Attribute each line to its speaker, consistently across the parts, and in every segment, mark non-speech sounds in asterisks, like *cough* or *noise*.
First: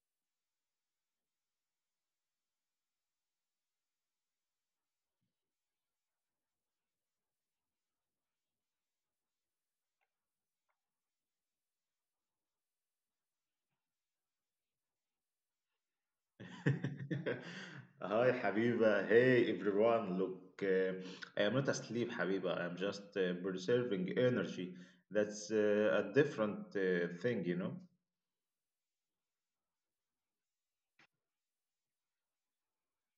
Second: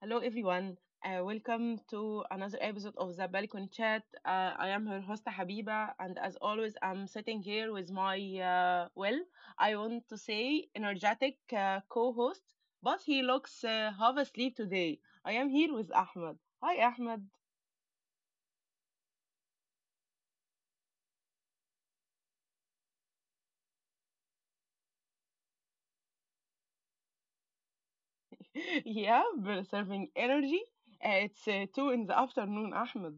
Speaker 1: Hello, everyone. Welcome to another episode of the Balcony Chat. I am her host, Habiba, and as always, I'm sitting here with my, uh, well, I want to say energetic co host, but he looks half asleep today. I am here with Ahmed. Hi, Ahmed.
Speaker 2: *laughs* Hi, Habiba. Hey, everyone. Look, I am not asleep, Habiba. I am just preserving energy. That's a different thing, you know?
Speaker 1: *laughs* Yeah, we're serving energy. It's 2 in the afternoon, Ahmed.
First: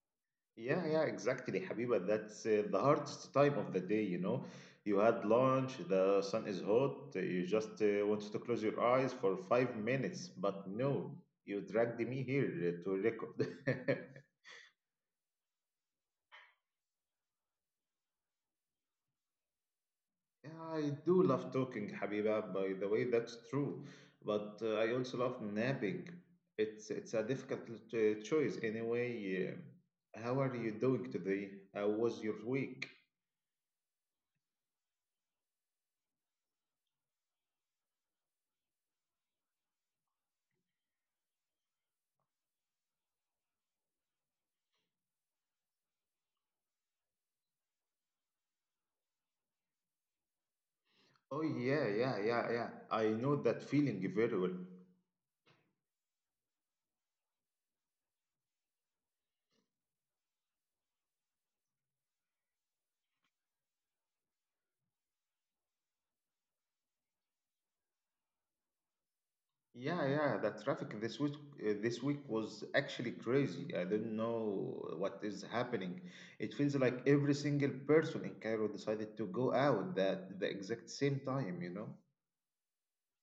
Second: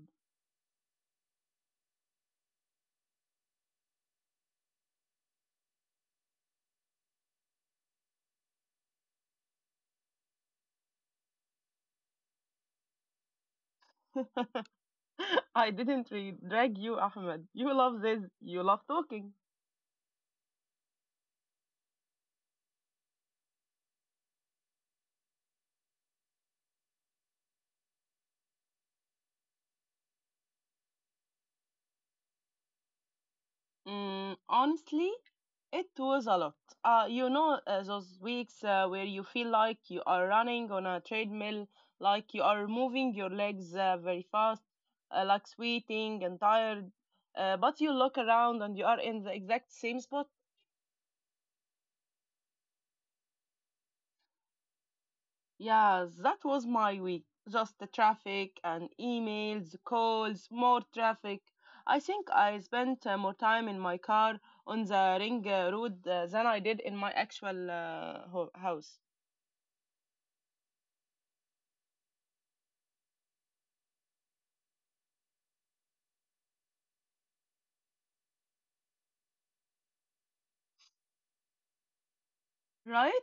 Speaker 2: Yeah, yeah, exactly, Habiba. That's the hardest time of the day, you know? You had lunch, the sun is hot, you just wanted to close your eyes for 5 minutes, but no, you dragged me here to record. *laughs*
Speaker 1: *laughs* I didn't drag you, Ahmed. You love this. You love talking.
Speaker 2: Yeah, I do love talking, Habiba, by the way, that's true. But I also love napping. It's a difficult choice anyway. How are you doing today? How was your week?
Speaker 1: Mm, honestly, it was a lot. You know, those weeks where you feel like you are running on a treadmill, like you are moving your legs very fast, like sweating and tired, but you look around and you are in the exact same spot.
Speaker 2: Oh yeah, yeah, yeah, yeah. I know that feeling very well.
Speaker 1: Yeah, that was my week. Just the traffic and emails, calls, more traffic. I think I spent more time in my car on the ring road than I did in my actual house.
Speaker 2: Yeah, yeah. The traffic this week was actually crazy. I don't know what is happening. It feels like every single person in Cairo decided to go out at the exact same time, you know?
Speaker 1: Right?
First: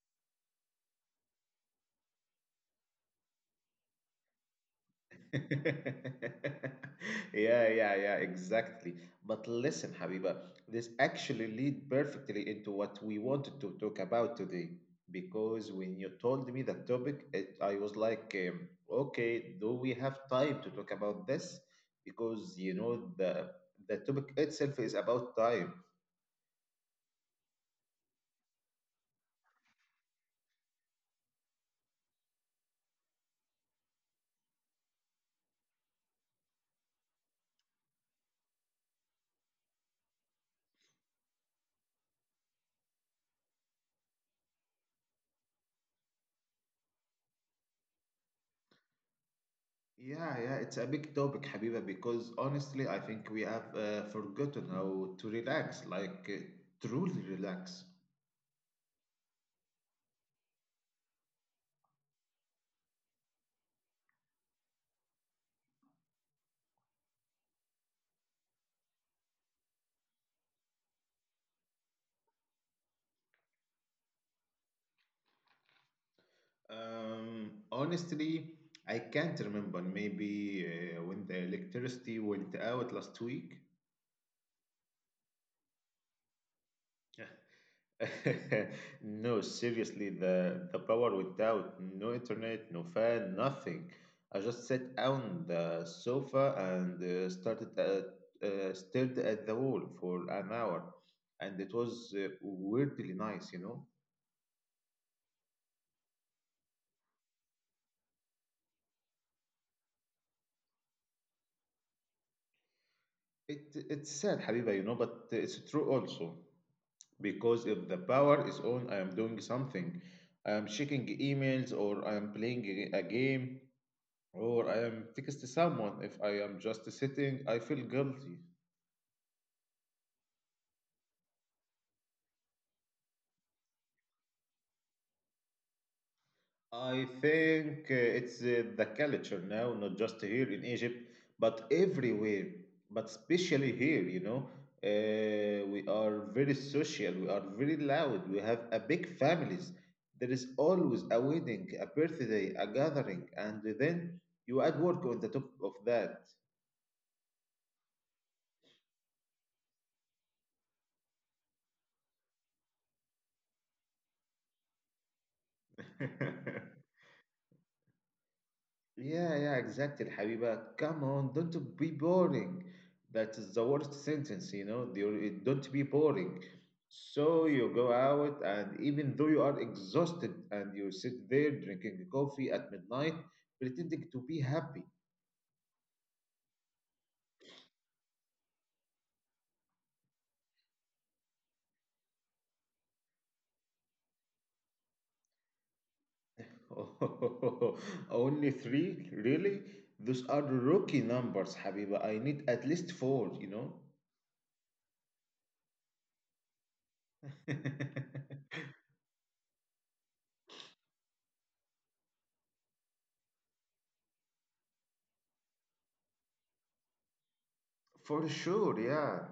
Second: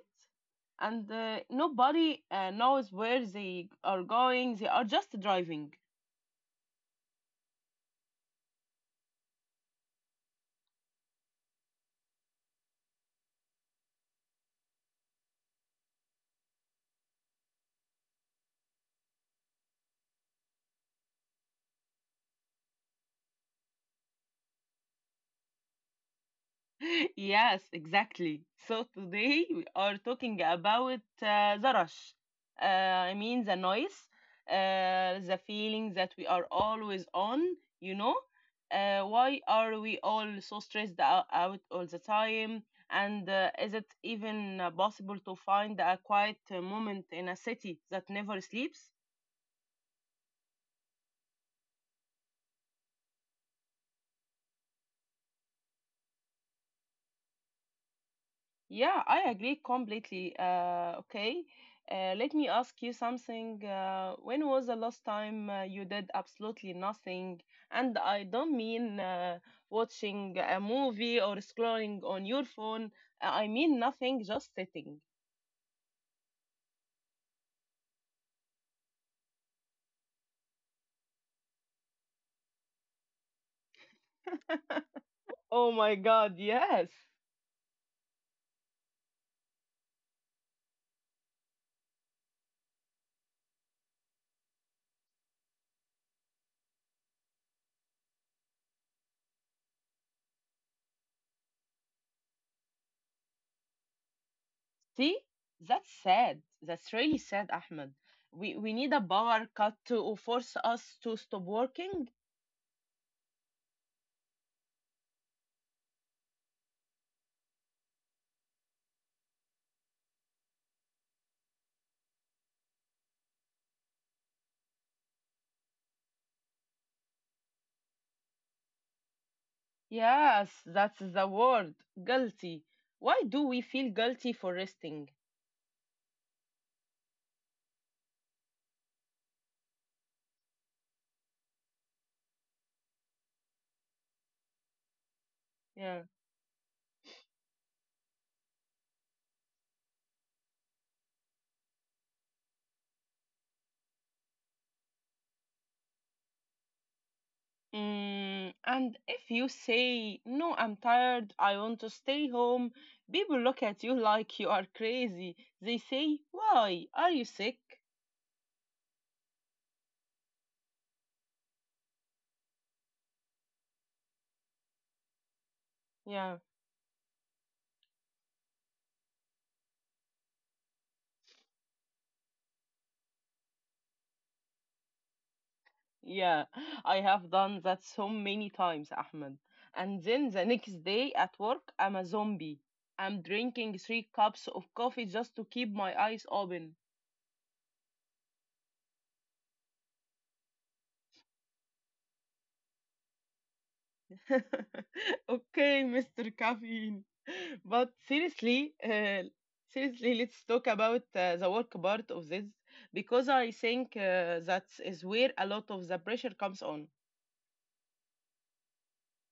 Speaker 1: And nobody knows where they are going. They are just driving.
Speaker 2: *laughs* yeah, yeah, yeah, exactly. But listen, Habiba, this actually lead perfectly into what we wanted to talk about today. Because when you told me the topic, I was like, okay, do we have time to talk about this? Because you know the topic itself is about time.
Speaker 1: *laughs* Yes, exactly. So today we are talking about the rush. I mean the noise, the feeling that we are always on. You know, why are we all so stressed out all the time? And is it even possible to find a quiet moment in a city that never sleeps?
Speaker 2: Yeah, yeah, it's a big topic, Habiba, because honestly, I think we have forgotten how to relax, like truly relax.
Speaker 1: Yeah, I agree completely. Okay, let me ask you something. When was the last time you did absolutely nothing? And I don't mean watching a movie or scrolling on your phone. I mean nothing, just sitting.
Speaker 2: Honestly, I can't remember. Maybe when the electricity went out last week.
Speaker 1: Oh my God, yes.
Speaker 2: *laughs* No, seriously, the power went out. No internet, no fan, nothing. I just sat on the sofa and stared at the wall for an hour, and it was weirdly nice, you know.
Speaker 1: See, that's sad. That's really sad, Ahmed. We need a power cut to force us to stop working.
Speaker 2: It's sad, Habiba, you know, but it's true also. Because if the power is on, I am doing something. I am checking emails, or I am playing a game, or I am texting someone. If I am just sitting, I feel guilty.
Speaker 1: Yes, that's the word. Guilty. Why do we feel guilty for resting?
Speaker 2: I think it's the culture now, not just here in Egypt, but everywhere, but especially here, you know. We
Speaker 1: Yeah.
Speaker 2: are very social, we are very loud, we have a big families. There is always a wedding, a birthday, a gathering, and then you add work on the top of that.
Speaker 1: Mm, and if you say, no, I'm tired, I want to stay home, people look at you like you are crazy. They say,
Speaker 2: *laughs*
Speaker 1: why? Are you sick?
Speaker 2: Yeah, yeah, exactly, Habiba. Come on, don't be boring. That is the worst sentence, you know. Don't be
Speaker 1: Yeah.
Speaker 2: boring. So you go out, and even though you are exhausted, and you sit there drinking coffee at midnight, pretending to be happy.
Speaker 1: Yeah. I have done that so many times, Ahmed. And then the next day at work, I'm a zombie. I'm drinking three cups of coffee just to keep my eyes open.
Speaker 2: Oh, *laughs* only three? Really? Those are rookie numbers, Habiba. I need at least four, you know.
Speaker 1: *laughs* Okay, Mr. Caffeine. *laughs* But
Speaker 2: *laughs*
Speaker 1: seriously, let's talk about the work part of this because I think that is where a lot of the pressure comes on.
Speaker 2: For sure, yeah.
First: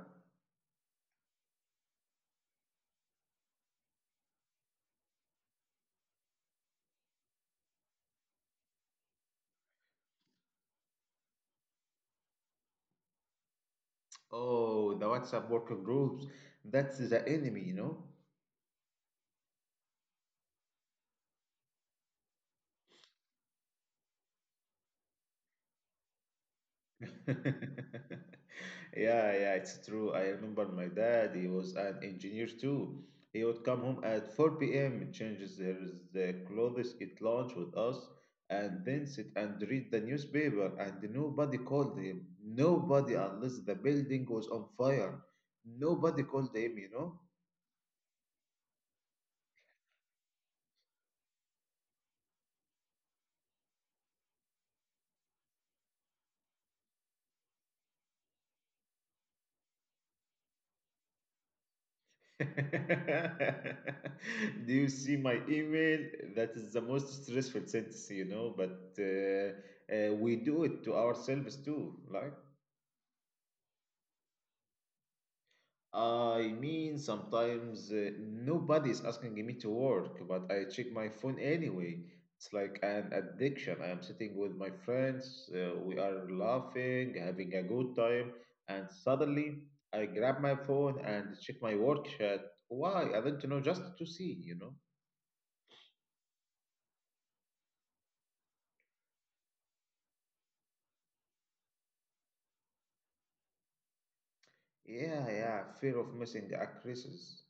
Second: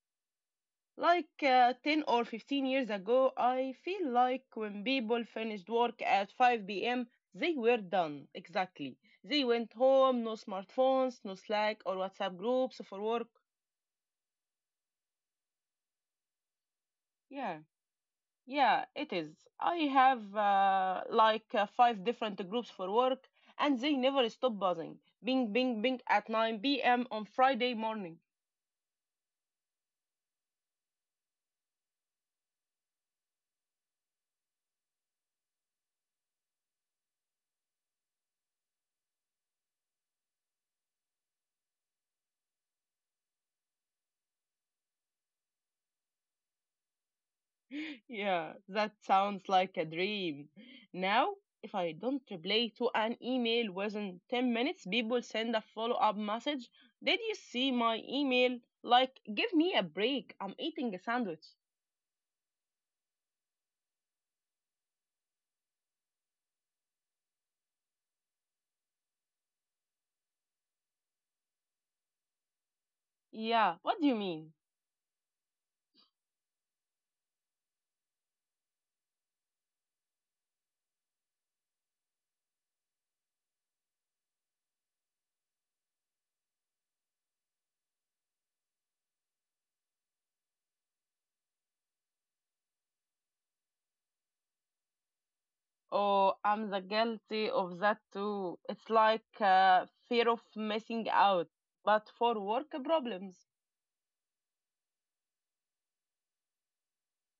Speaker 1: Like 10 or 15 years ago, I feel like when people finished work at 5 p.m., they were done. Exactly. They went home, no smartphones, no Slack or WhatsApp groups for work.
Speaker 2: Oh, the WhatsApp working groups. That's the
Speaker 1: Yeah,
Speaker 2: enemy, you know?
Speaker 1: yeah, it is. I have like five different groups for work, and they never stop buzzing. Bing, bing, bing at 9 p.m. on Friday morning. *laughs*
Speaker 2: *laughs* Yeah, yeah, it's true. I remember my dad, he was an engineer too. He would come home at 4 p.m., changes his clothes, eat lunch with us, and then sit and read the newspaper. And nobody called him. Nobody, unless the building was on fire. Nobody called him, you know?
Speaker 1: Yeah, that sounds like a dream. Now, if I don't reply to an email within 10 minutes, people send a follow up message. Did you see my email? Like, give me a break. I'm eating a sandwich.
Speaker 2: *laughs* Do you see my email? That is the most stressful sentence, you know, but we do it to ourselves too. Like,
Speaker 1: Yeah, what do you mean?
Speaker 2: I mean, sometimes nobody is asking me to work, but I check my phone anyway. It's like an addiction. I am sitting with my friends, we are laughing, having a good time, and suddenly I grab my phone and check my work chat. Why? I don't know, just to see, you know.
Speaker 1: Oh, I'm the guilty of that too. It's like fear of missing out, but for work problems.
Speaker 2: Yeah, yeah, fear of missing a crisis.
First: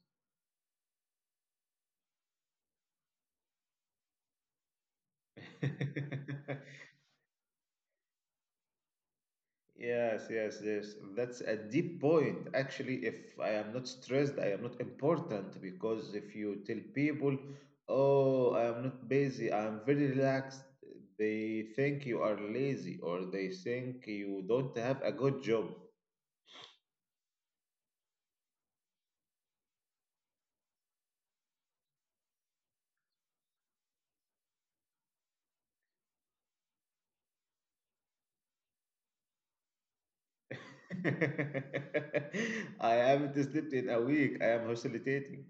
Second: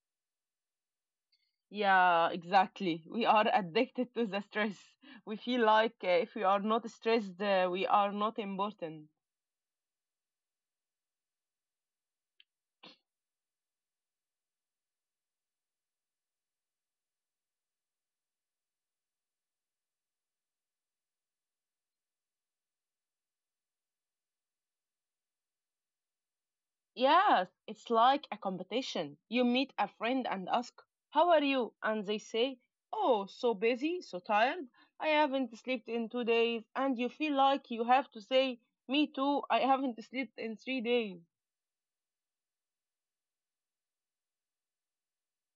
Speaker 1: Yeah, exactly. We are *laughs* addicted to the stress. We feel like if we
Speaker 2: *laughs*
Speaker 1: are not stressed, we are not important.
Speaker 2: Yes, yes, yes. That's a deep point. Actually, if I am not stressed, I am not important because if you tell people, oh, I am not busy, I am very relaxed, they think you are lazy or they think you don't have a good job.
Speaker 1: Yes, it's like a competition. You meet a friend and ask, how are you? And they say, oh, so busy, so tired. I haven't slept in 2 days. And you feel like you have to say, me too, I haven't slept in 3 days.
Speaker 2: *laughs* I haven't slept in a week. I am hallucinating.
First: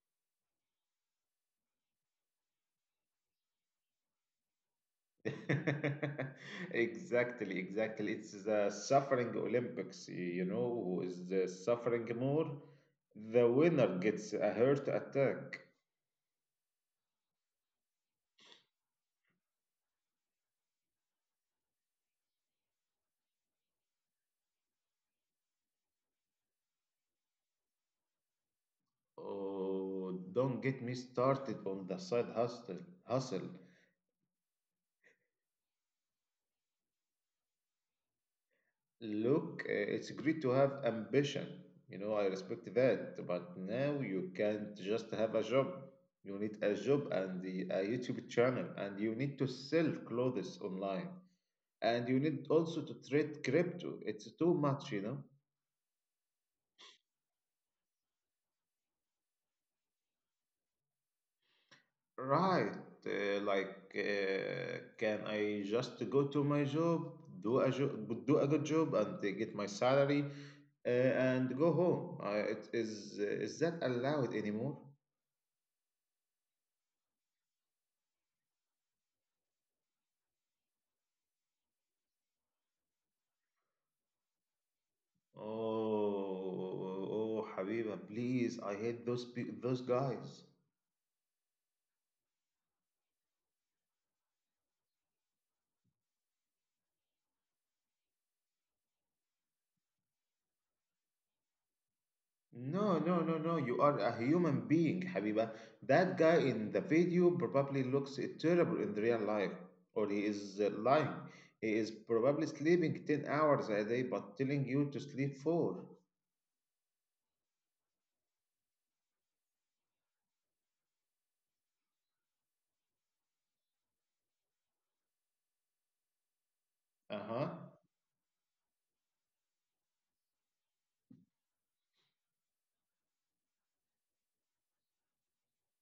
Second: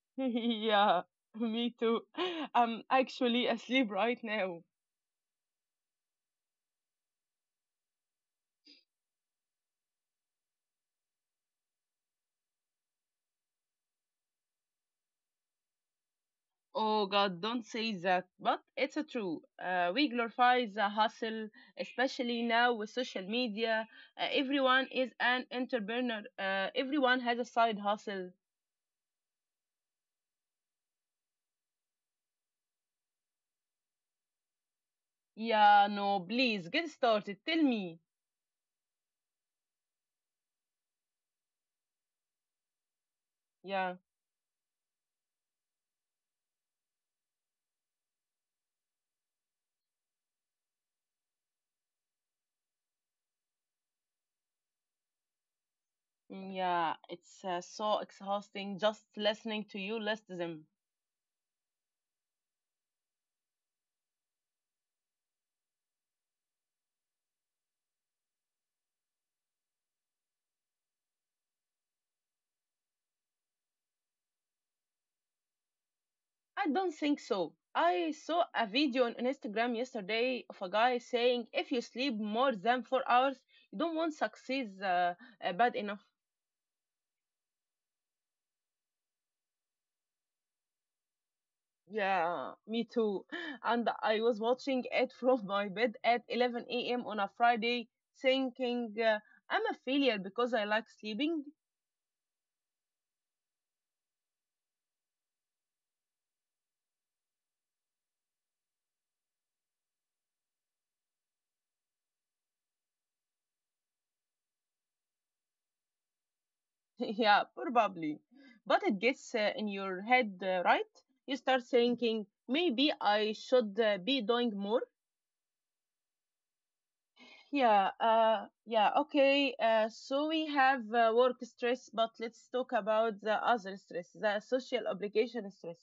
Speaker 1: *laughs* Yeah, me too. I'm actually asleep right now.
Speaker 2: *laughs* exactly, exactly. It's the suffering Olympics, you know, who is the suffering more, the winner gets a heart attack.
Speaker 1: Oh God, don't say that. But it's a true. We glorify the hustle, especially now with social media. Everyone is an entrepreneur. Everyone has a side hustle.
Speaker 2: Oh, don't get me started on the side hustle. Hustle.
Speaker 1: Yeah, no, please get started. Tell me.
Speaker 2: Look, it's great to have ambition. You know, I respect that, but
Speaker 1: Yeah,
Speaker 2: now you can't just have a job. You need a job and a YouTube channel, and you need to sell clothes online. And you need also to trade crypto. It's too much, you know.
Speaker 1: yeah, it's so exhausting just listening to you list them.
Speaker 2: Right. Can I just go to my job, do a good job, and get my salary, and go home? It is Is that allowed anymore?
Speaker 1: I don't think so. I saw a video on Instagram yesterday of a guy saying if you sleep more than 4 hours, you don't want success." succeed bad enough.
Speaker 2: Oh, oh, Habiba, please! I hate those guys.
Speaker 1: Yeah, me too. And I was watching it *laughs* from my bed at 11 a.m. on a Friday, thinking I'm a failure because I like sleeping.
Speaker 2: No, no, no, no. You are a human being, Habiba. That guy in the video probably looks terrible in the real life, or he is lying. He is probably sleeping 10 hours a day, but telling you to sleep four.
Speaker 1: *laughs* Yeah, probably. But it gets in your head, right? You start thinking maybe I should be doing more.
Speaker 2: Uh-huh.
Speaker 1: Yeah, okay. So we have work stress, but let's talk about the other stress, the social obligation stress.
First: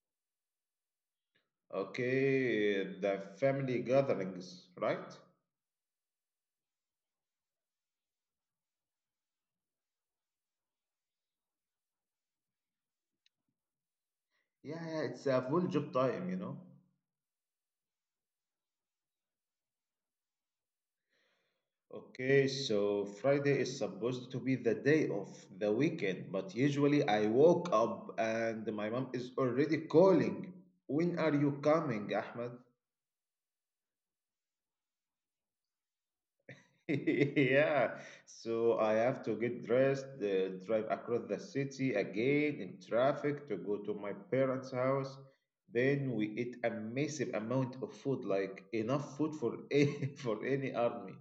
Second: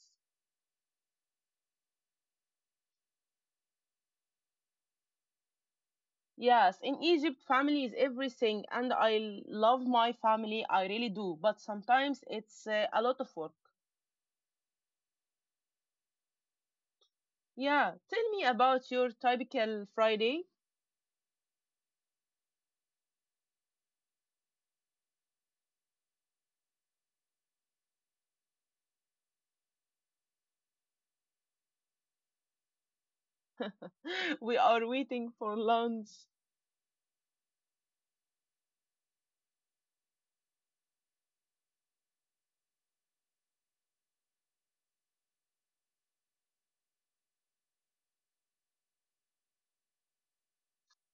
Speaker 2: Okay, the family gatherings, right?
Speaker 1: Yes, in Egypt, family is everything, and I love my family, I really do, but sometimes it's a lot of work.
Speaker 2: Yeah, yeah, it's a full job time, you know.
Speaker 1: Yeah, tell me about your typical Friday.
Speaker 2: Okay, so Friday is supposed to be the day of the weekend, but usually I woke up and my mom is already calling. When are you coming, Ahmed?
Speaker 1: *laughs* We are waiting for lunch.
Speaker 2: *laughs* Yeah, so I have to get dressed, drive across the city again in traffic to go to my parents' house. Then we eat a massive amount of food, like enough food for *laughs* a for any army.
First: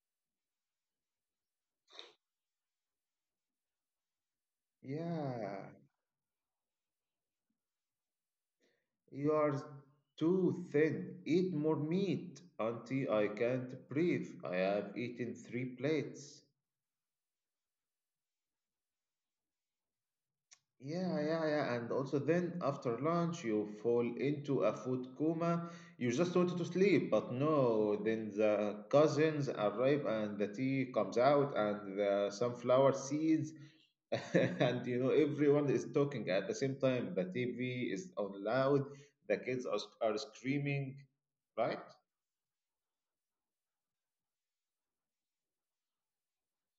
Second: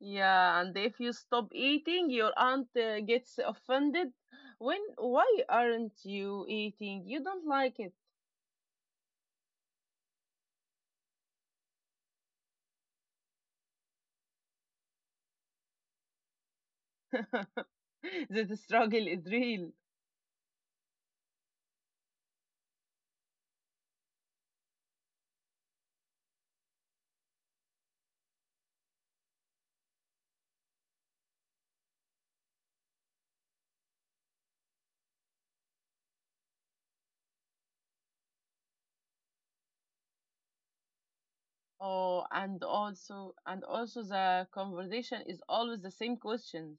Speaker 1: Yeah, and if you stop eating, your aunt gets offended. When, why
Speaker 2: Yeah.
Speaker 1: aren't you eating? You don't like it.
Speaker 2: You are too thin. Eat more meat. Auntie, I can't breathe. I have eaten three plates.
Speaker 1: *laughs* The struggle is real.
Speaker 2: Yeah, yeah, yeah. And also, then after lunch, you fall into a food coma. You just wanted to sleep, but no. Then the cousins arrive, and the tea comes out, and the sunflower seeds. *laughs* and you know, everyone is talking at the same time. The TV is on loud. The kids are screaming, right?
Speaker 1: Oh, and also the conversation is always the same questions.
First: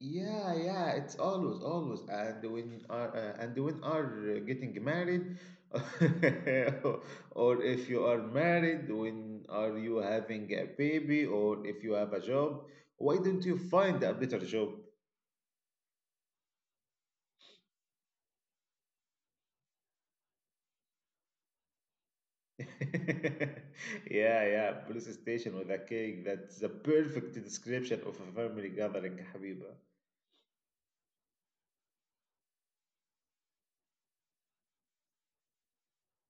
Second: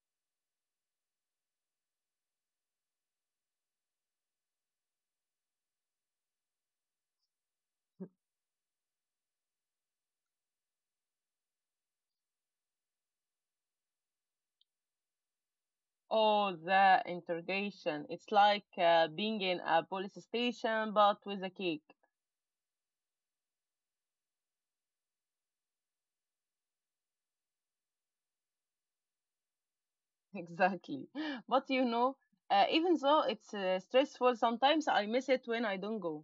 Speaker 2: Yeah, yeah, it's always, always, and when are getting married, *laughs* or if you are married, when are you having a baby, or if you have a job, why don't you find a better job? *laughs*
Speaker 1: Oh, the interrogation. It's like being in a police station, but with a cake. *laughs*
Speaker 2: Yeah, yeah, police station with a cake. That's the perfect description of a family gathering, Habiba.
Speaker 1: Exactly. But you know, even though it's stressful, sometimes I miss it when I don't go.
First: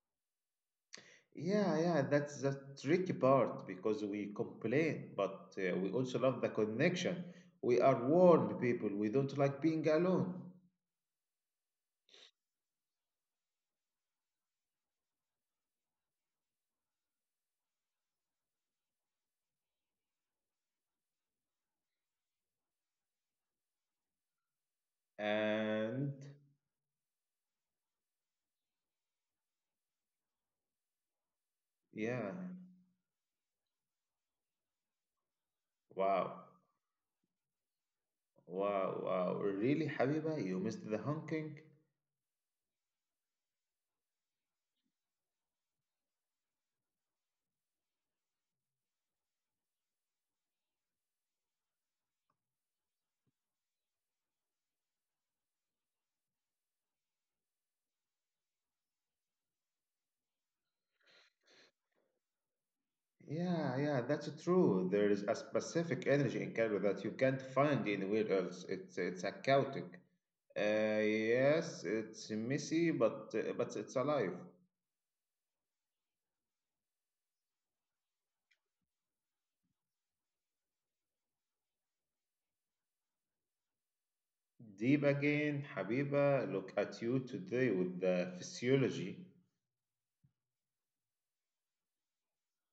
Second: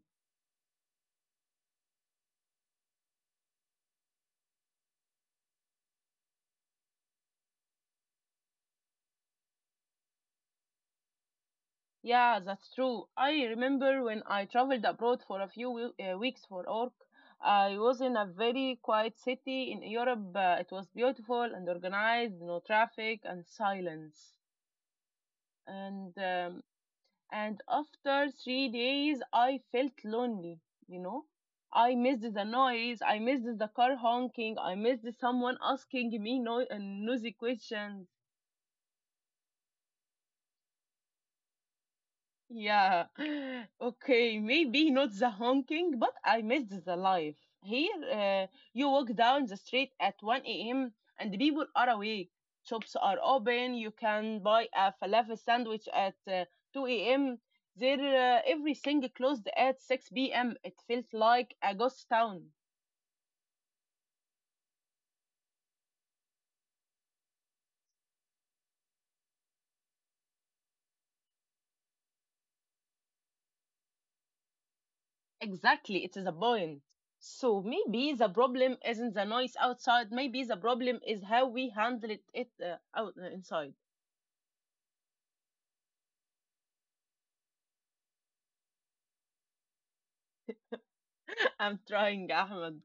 Speaker 2: Yeah, yeah, that's the tricky part because we complain, but we also love the connection. We are warm people. We don't like being alone.
Speaker 1: Yeah, that's true. I remember when I traveled abroad for a few weeks for work. I was in a very quiet city in Europe. It was beautiful and organized, no traffic and silence. And
Speaker 2: And
Speaker 1: um, and after 3 days, I felt lonely. You know, I missed
Speaker 2: yeah,
Speaker 1: the noise. I missed the car honking. I missed someone asking me
Speaker 2: wow,
Speaker 1: nosy questions.
Speaker 2: wow, wow. Really, Habiba, you missed the honking?
Speaker 1: Yeah. *gasps* *laughs* Okay, maybe not the honking, but I missed the life. Here, you walk down the street at 1 a.m. and the people are awake. Shops are open. You can buy a falafel sandwich at 2 a.m. There, everything closed at 6 p.m. It felt like a ghost town.
Speaker 2: Yeah, yeah, that's true. There is a specific energy in Canada that you can't find anywhere else. It's a chaotic. Yes, it's messy, but it's alive.
Speaker 1: Exactly, it is a point. So maybe the problem isn't the noise outside. Maybe the problem is how we handle it, it out inside.
Speaker 2: Deep again, Habiba, look at you today with the physiology.
Speaker 1: I'm trying, Ahmed.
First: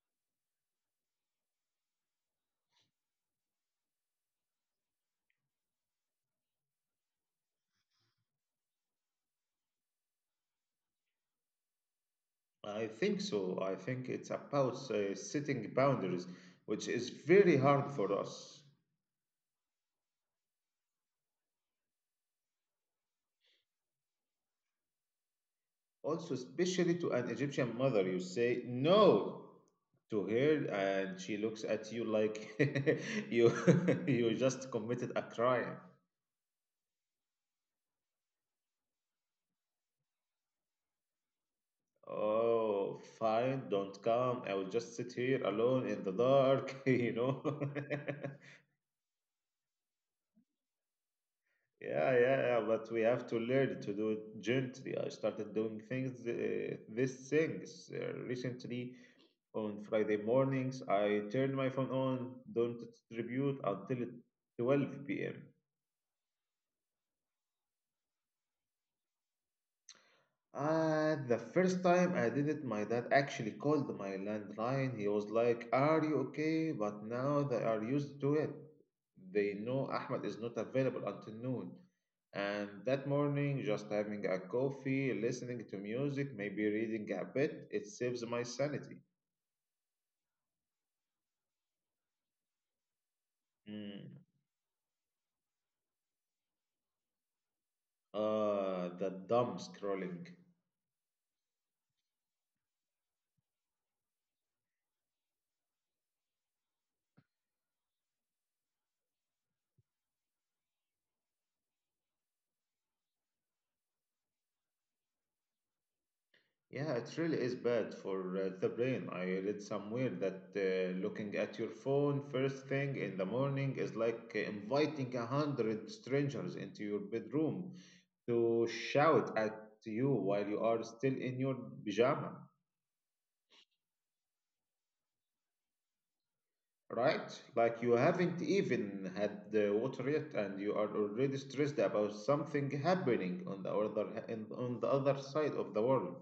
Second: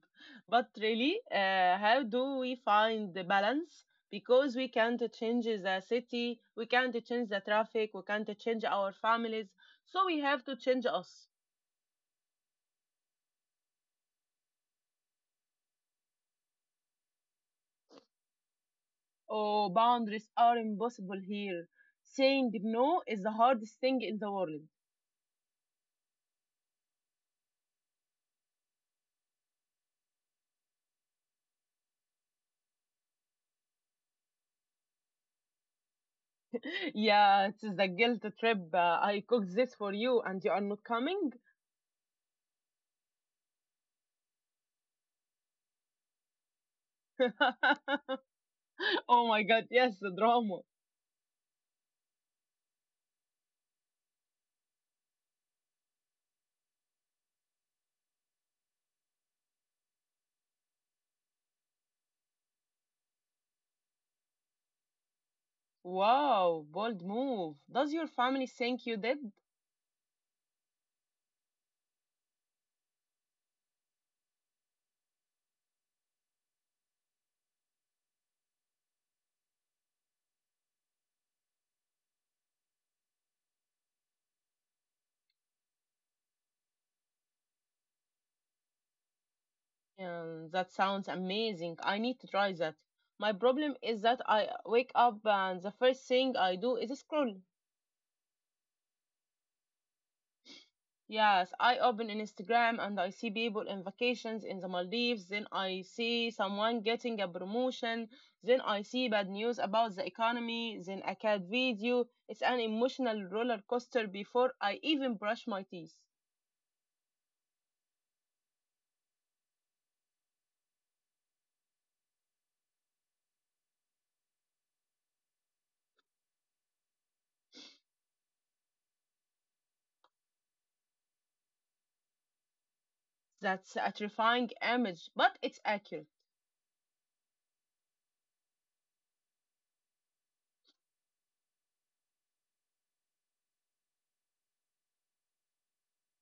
Speaker 1: But really, how do we find the balance? Because we can't change the city, we can't change the traffic, we can't change our families. So we have to change us.
Speaker 2: I think so. I think it's about setting boundaries, which is very hard for us.
Speaker 1: Oh, boundaries are impossible here. Saying no is the hardest thing in the world.
Speaker 2: Also, especially to an Egyptian mother, you say no to her, and she looks at you like *laughs* you *laughs* you just committed a crime.
Speaker 1: *laughs* Yeah, it is the guilt trip. I cooked this for you and you are not coming.
Speaker 2: Oh, fine, don't come. I will just sit here alone in the dark, *laughs* you know. *laughs*
Speaker 1: *laughs* Oh my god, yes, the drama.
Speaker 2: Yeah, yeah, yeah, but we have to learn to do it gently. I started doing things, these things recently on Friday mornings. I turn my phone on, don't distribute until 12 p.m.
Speaker 1: Wow, bold move. Does your family think you did?
Speaker 2: The first time I did it, my dad actually called my landline. He was like, are you okay? But now they are used to it. They know Ahmed is not available until noon. And that morning, just having a coffee, listening to music, maybe reading a bit, it saves my sanity.
Speaker 1: That sounds amazing. I need to try that. My problem is that
Speaker 2: Mm.
Speaker 1: I wake up and the first thing I do is scroll.
Speaker 2: The dumb scrolling.
Speaker 1: Yes, I open Instagram and I see people in vacations in the Maldives. Then I see someone getting a promotion. Then I see bad news about the economy. Then a cat video. It's an emotional roller coaster before I even brush my teeth.
Speaker 2: Yeah, it really is bad for the brain. I read somewhere that looking at your phone first thing in the morning is like inviting 100 strangers into your bedroom to shout at you while you are still in your pajama,
Speaker 1: That's a terrifying image, but it's accurate.
Speaker 2: right? Like you haven't even had the water yet, and you are already stressed about something happening on the other side of the world.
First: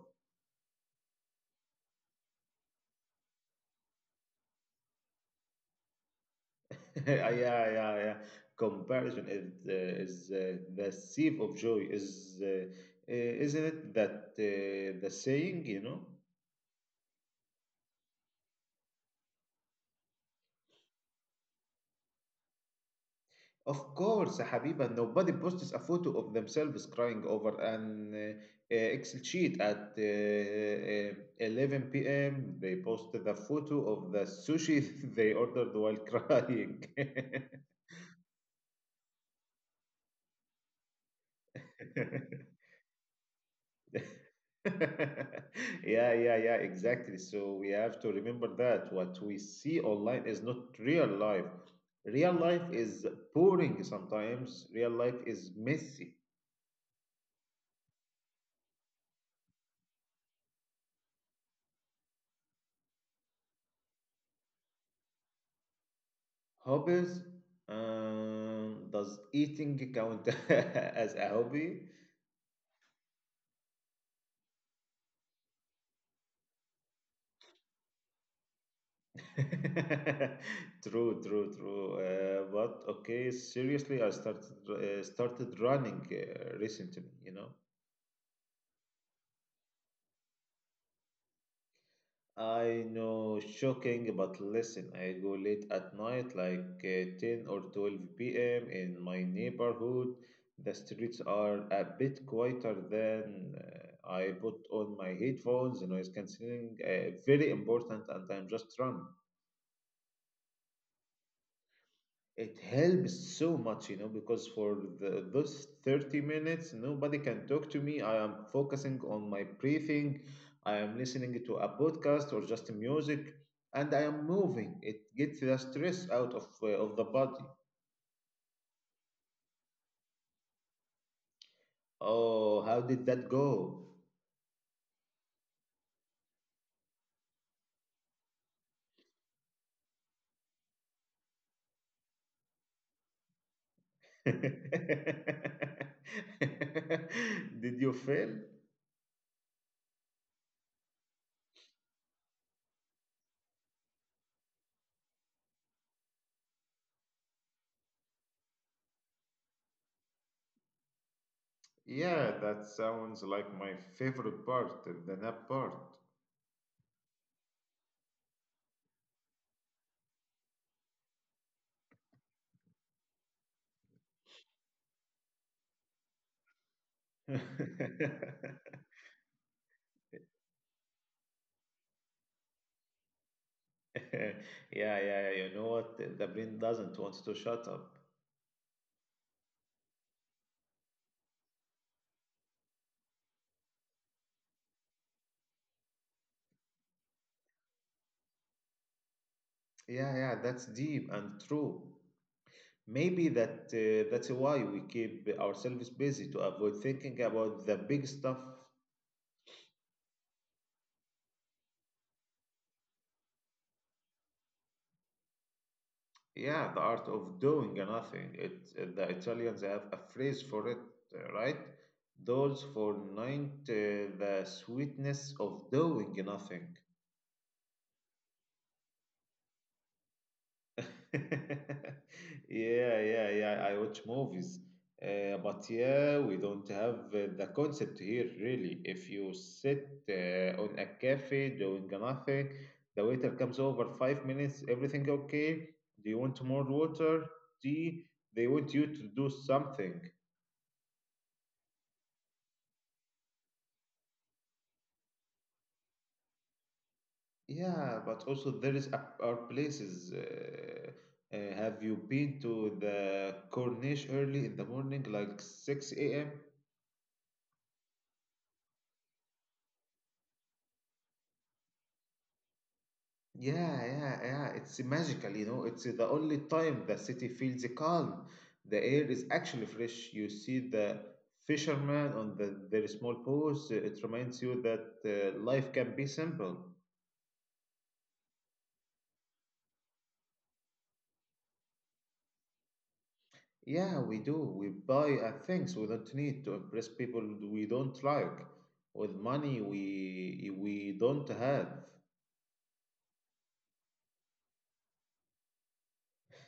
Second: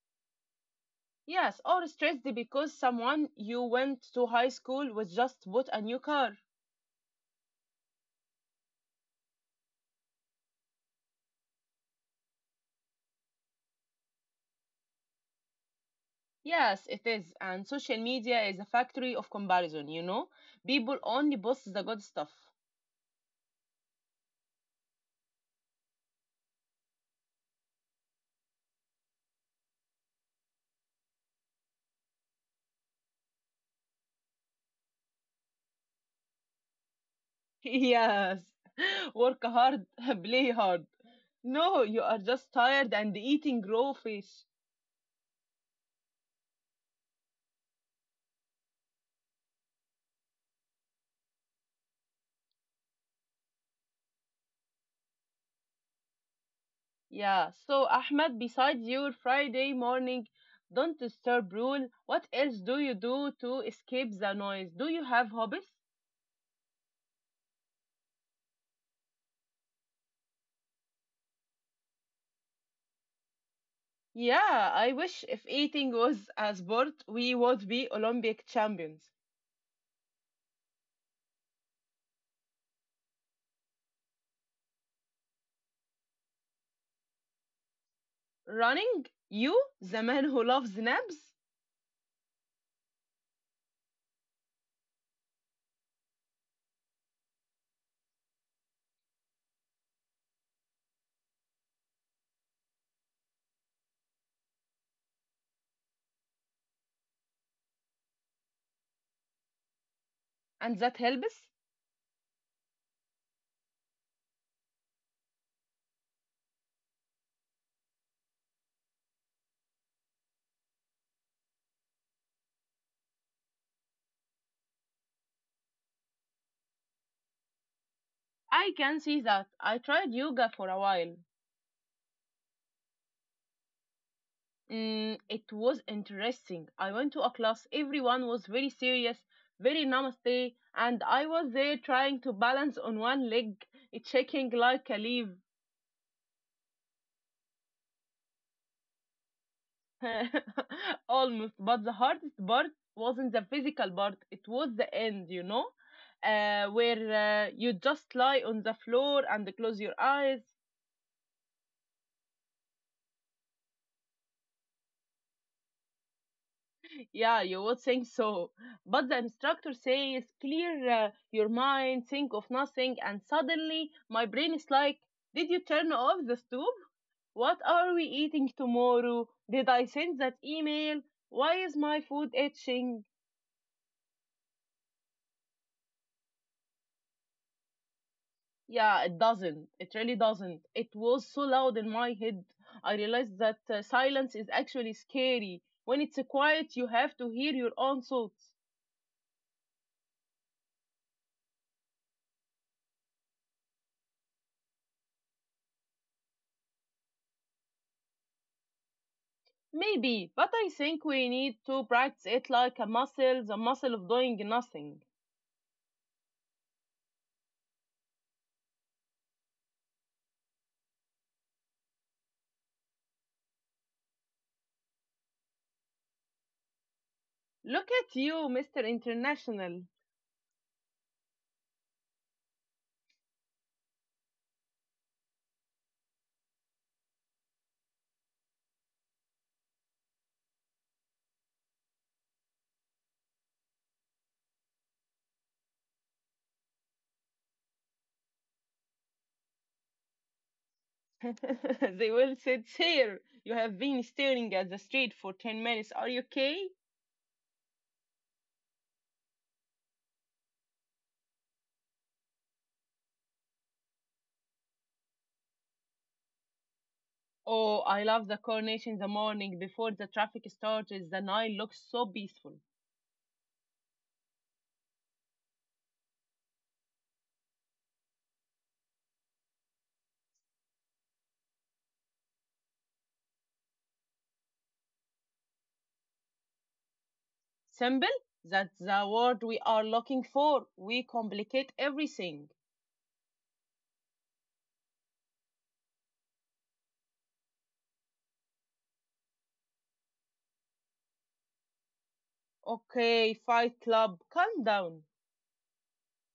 Speaker 1: Yes, or stressed because someone you went to high school with just bought a new car.
Speaker 2: *laughs* yeah, yeah, yeah. Comparison is the thief of joy. Is isn't it that the saying? You know.
Speaker 1: Yes, it is. And social media is a factory of comparison, you know? People only post the good stuff.
Speaker 2: Of course, Habiba. Nobody posts a photo of themselves crying over an Excel sheet at 11 p.m. They posted a photo of the sushi *laughs* they ordered while crying.
Speaker 1: *laughs* Yes. *laughs* Work hard, *laughs* play hard. No, you are just
Speaker 2: *laughs*
Speaker 1: tired and eating raw fish.
Speaker 2: *laughs* Yeah, yeah, yeah, exactly. So we have to remember that what we see online is not real life. Real life is boring sometimes. Real life is messy.
Speaker 1: Yeah, so Ahmed, besides your Friday morning don't disturb rule, what else do you do to escape the noise? Do you have hobbies?
Speaker 2: Hobbies, does eating count *laughs* as a hobby?
Speaker 1: Yeah, I wish if eating was a sport, we would be Olympic champions.
Speaker 2: *laughs* True, true, true. But okay, seriously, I started started running recently, you know.
Speaker 1: Running, you, the man who loves naps,
Speaker 2: I know, shocking, but listen, I go late at night, like 10 or 12 p.m. in my neighborhood. The streets are a bit quieter than I put on my headphones, noise cancelling, very important, and I'm just drunk.
Speaker 1: and that helps.
Speaker 2: It helps so much, you know, because for those 30 minutes, nobody can talk to me. I am focusing on my breathing. I am listening to a podcast or just music, and I am moving. It gets the stress out of the body.
Speaker 1: I can see that. I tried yoga for a while.
Speaker 2: Oh, how did that go?
Speaker 1: Mm, it was interesting. I went to a class, everyone was very serious, very namaste, and I was there trying to balance on one leg,
Speaker 2: *laughs*
Speaker 1: shaking like a
Speaker 2: Did
Speaker 1: leaf.
Speaker 2: you fail?
Speaker 1: *laughs* Almost, but the hardest part wasn't the physical part, it was the end, you know, where you just lie on the floor and close your eyes.
Speaker 2: Yeah, that sounds like my favorite part, the nap part.
Speaker 1: Yeah, you would think so. But the instructor says, clear your mind, think of nothing, and suddenly my brain is like, did you turn off the stove? What are we eating
Speaker 2: *laughs*
Speaker 1: tomorrow? Did I send that email? Why is my food itching?
Speaker 2: *laughs* yeah, yeah, yeah. You know what? The brain doesn't want to shut up.
Speaker 1: Yeah, it doesn't. It really doesn't. It was so loud in my head. I realized that silence is actually scary. When it's quiet, you have to hear your own thoughts.
Speaker 2: Yeah, yeah, that's deep and true. Maybe that's why we keep ourselves busy to avoid thinking about the big stuff.
Speaker 1: Maybe, but I think we need to practice it like a muscle, the muscle of doing nothing.
Speaker 2: Yeah, the art of doing nothing. It the Italians have a phrase for it, right? Those for night, the sweetness of doing nothing.
Speaker 1: Look at you, Mr. International.
Speaker 2: *laughs* Yeah, yeah, yeah. I watch movies, but yeah, we don't have the concept here really. If you sit on a cafe doing nothing, the waiter comes over 5 minutes. Everything okay? Do you want more water? Tea? They want you to do something.
Speaker 1: *laughs* They will sit here. You have been staring at the street for 10 minutes. Are you okay?
Speaker 2: Yeah, but also there is our places. Have you been to the Corniche early in the morning, like 6 a.m.?
Speaker 1: Oh, I love the coronation in the morning before the traffic starts. The Nile looks so peaceful.
Speaker 2: Yeah, yeah, yeah. It's magical, you know. It's the only time the city feels calm. The air is actually fresh. You see the fishermen on their small boats. It reminds you that life can be simple.
Speaker 1: Simple. That's the word we are looking for. We complicate everything.
Speaker 2: Yeah, we do. We buy things we don't need to impress people we don't like with money we don't have.
Speaker 1: Okay, Fight Club, calm down.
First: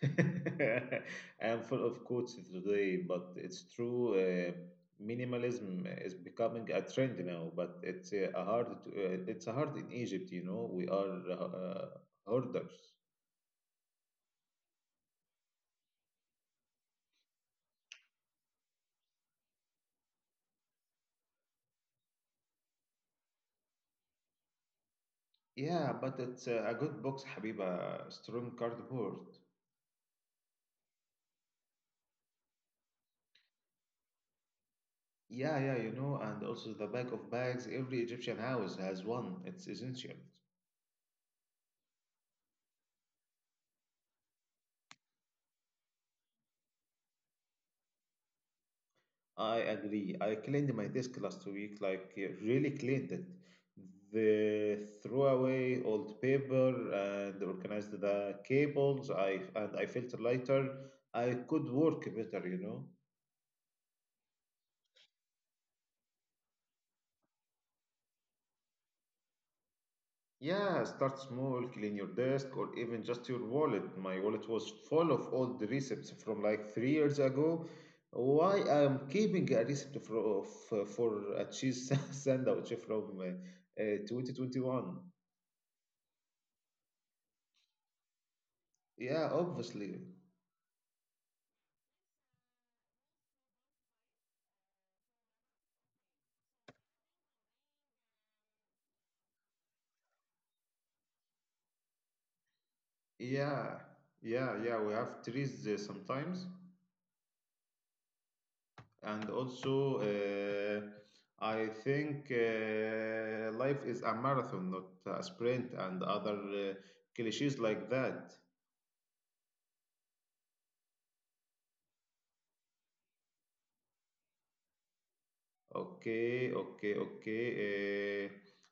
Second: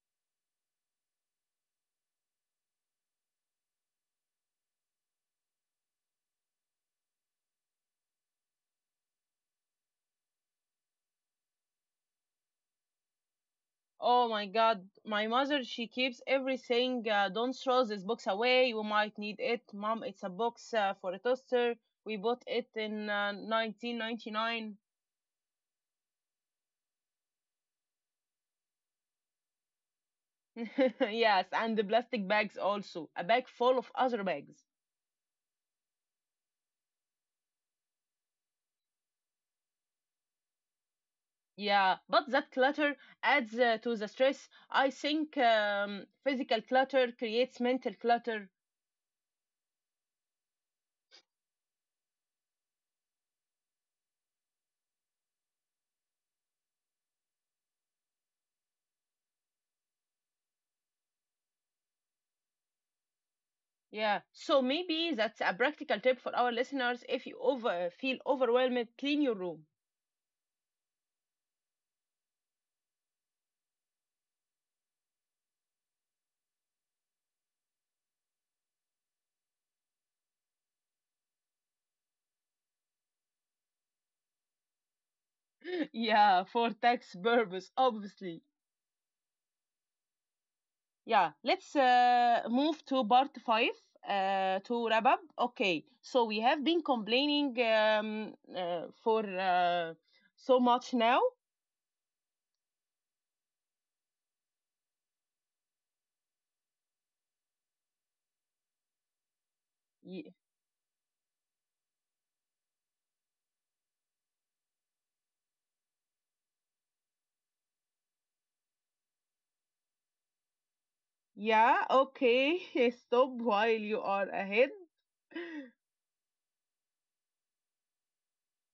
Speaker 2: *laughs* I am full of quotes today, but it's true. Minimalism is becoming a trend now, but it's a hard. It's a hard in Egypt, you know. We are hoarders.
Speaker 1: Oh my god, my mother, she keeps everything. Don't throw this box away. You might need it. Mom, it's a box for a toaster. We bought it in 1999.
Speaker 2: Yeah, but it's a good box, Habiba. Strong cardboard.
Speaker 1: *laughs* Yes, and the plastic bags also. A bag full of other bags.
Speaker 2: Yeah, yeah, you know, and also the bag of bags. Every Egyptian house has one. It's essential.
Speaker 1: Yeah, but that clutter adds to the stress. I think physical clutter creates mental clutter.
Speaker 2: I agree. I cleaned my desk last week, like really cleaned it. The threw away old paper and organized the cables. I felt lighter. I could work better, you know.
Speaker 1: Yeah, so maybe that's a practical tip for our listeners. If you over feel overwhelmed, clean your room.
Speaker 2: Yeah, start small, clean your desk or even just your wallet. My wallet was full of old receipts from like 3 years ago. Why I'm keeping a receipt for for a cheese *laughs* sandwich from 2021.
Speaker 1: *laughs* Yeah, for tax purpose, obviously.
Speaker 2: Yeah, obviously.
Speaker 1: Yeah, let's move to part 5 to wrap up. Okay, so we have been complaining for so much now.
Speaker 2: Yeah, yeah, yeah. We have trees sometimes, and also
Speaker 1: Y-
Speaker 2: I think life is a marathon, not a sprint, and other cliches like that.
Speaker 1: Yeah, okay. *laughs* Stop while you are ahead.
Speaker 2: Okay, okay, okay.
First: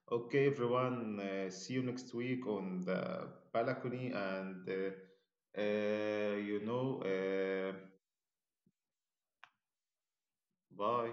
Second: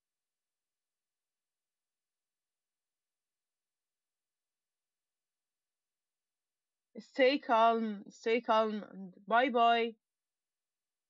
Speaker 2: Okay, everyone. See you next week on the balcony, and uh, you know, uh,
Speaker 1: Stay calm, and bye bye.
Speaker 2: bye.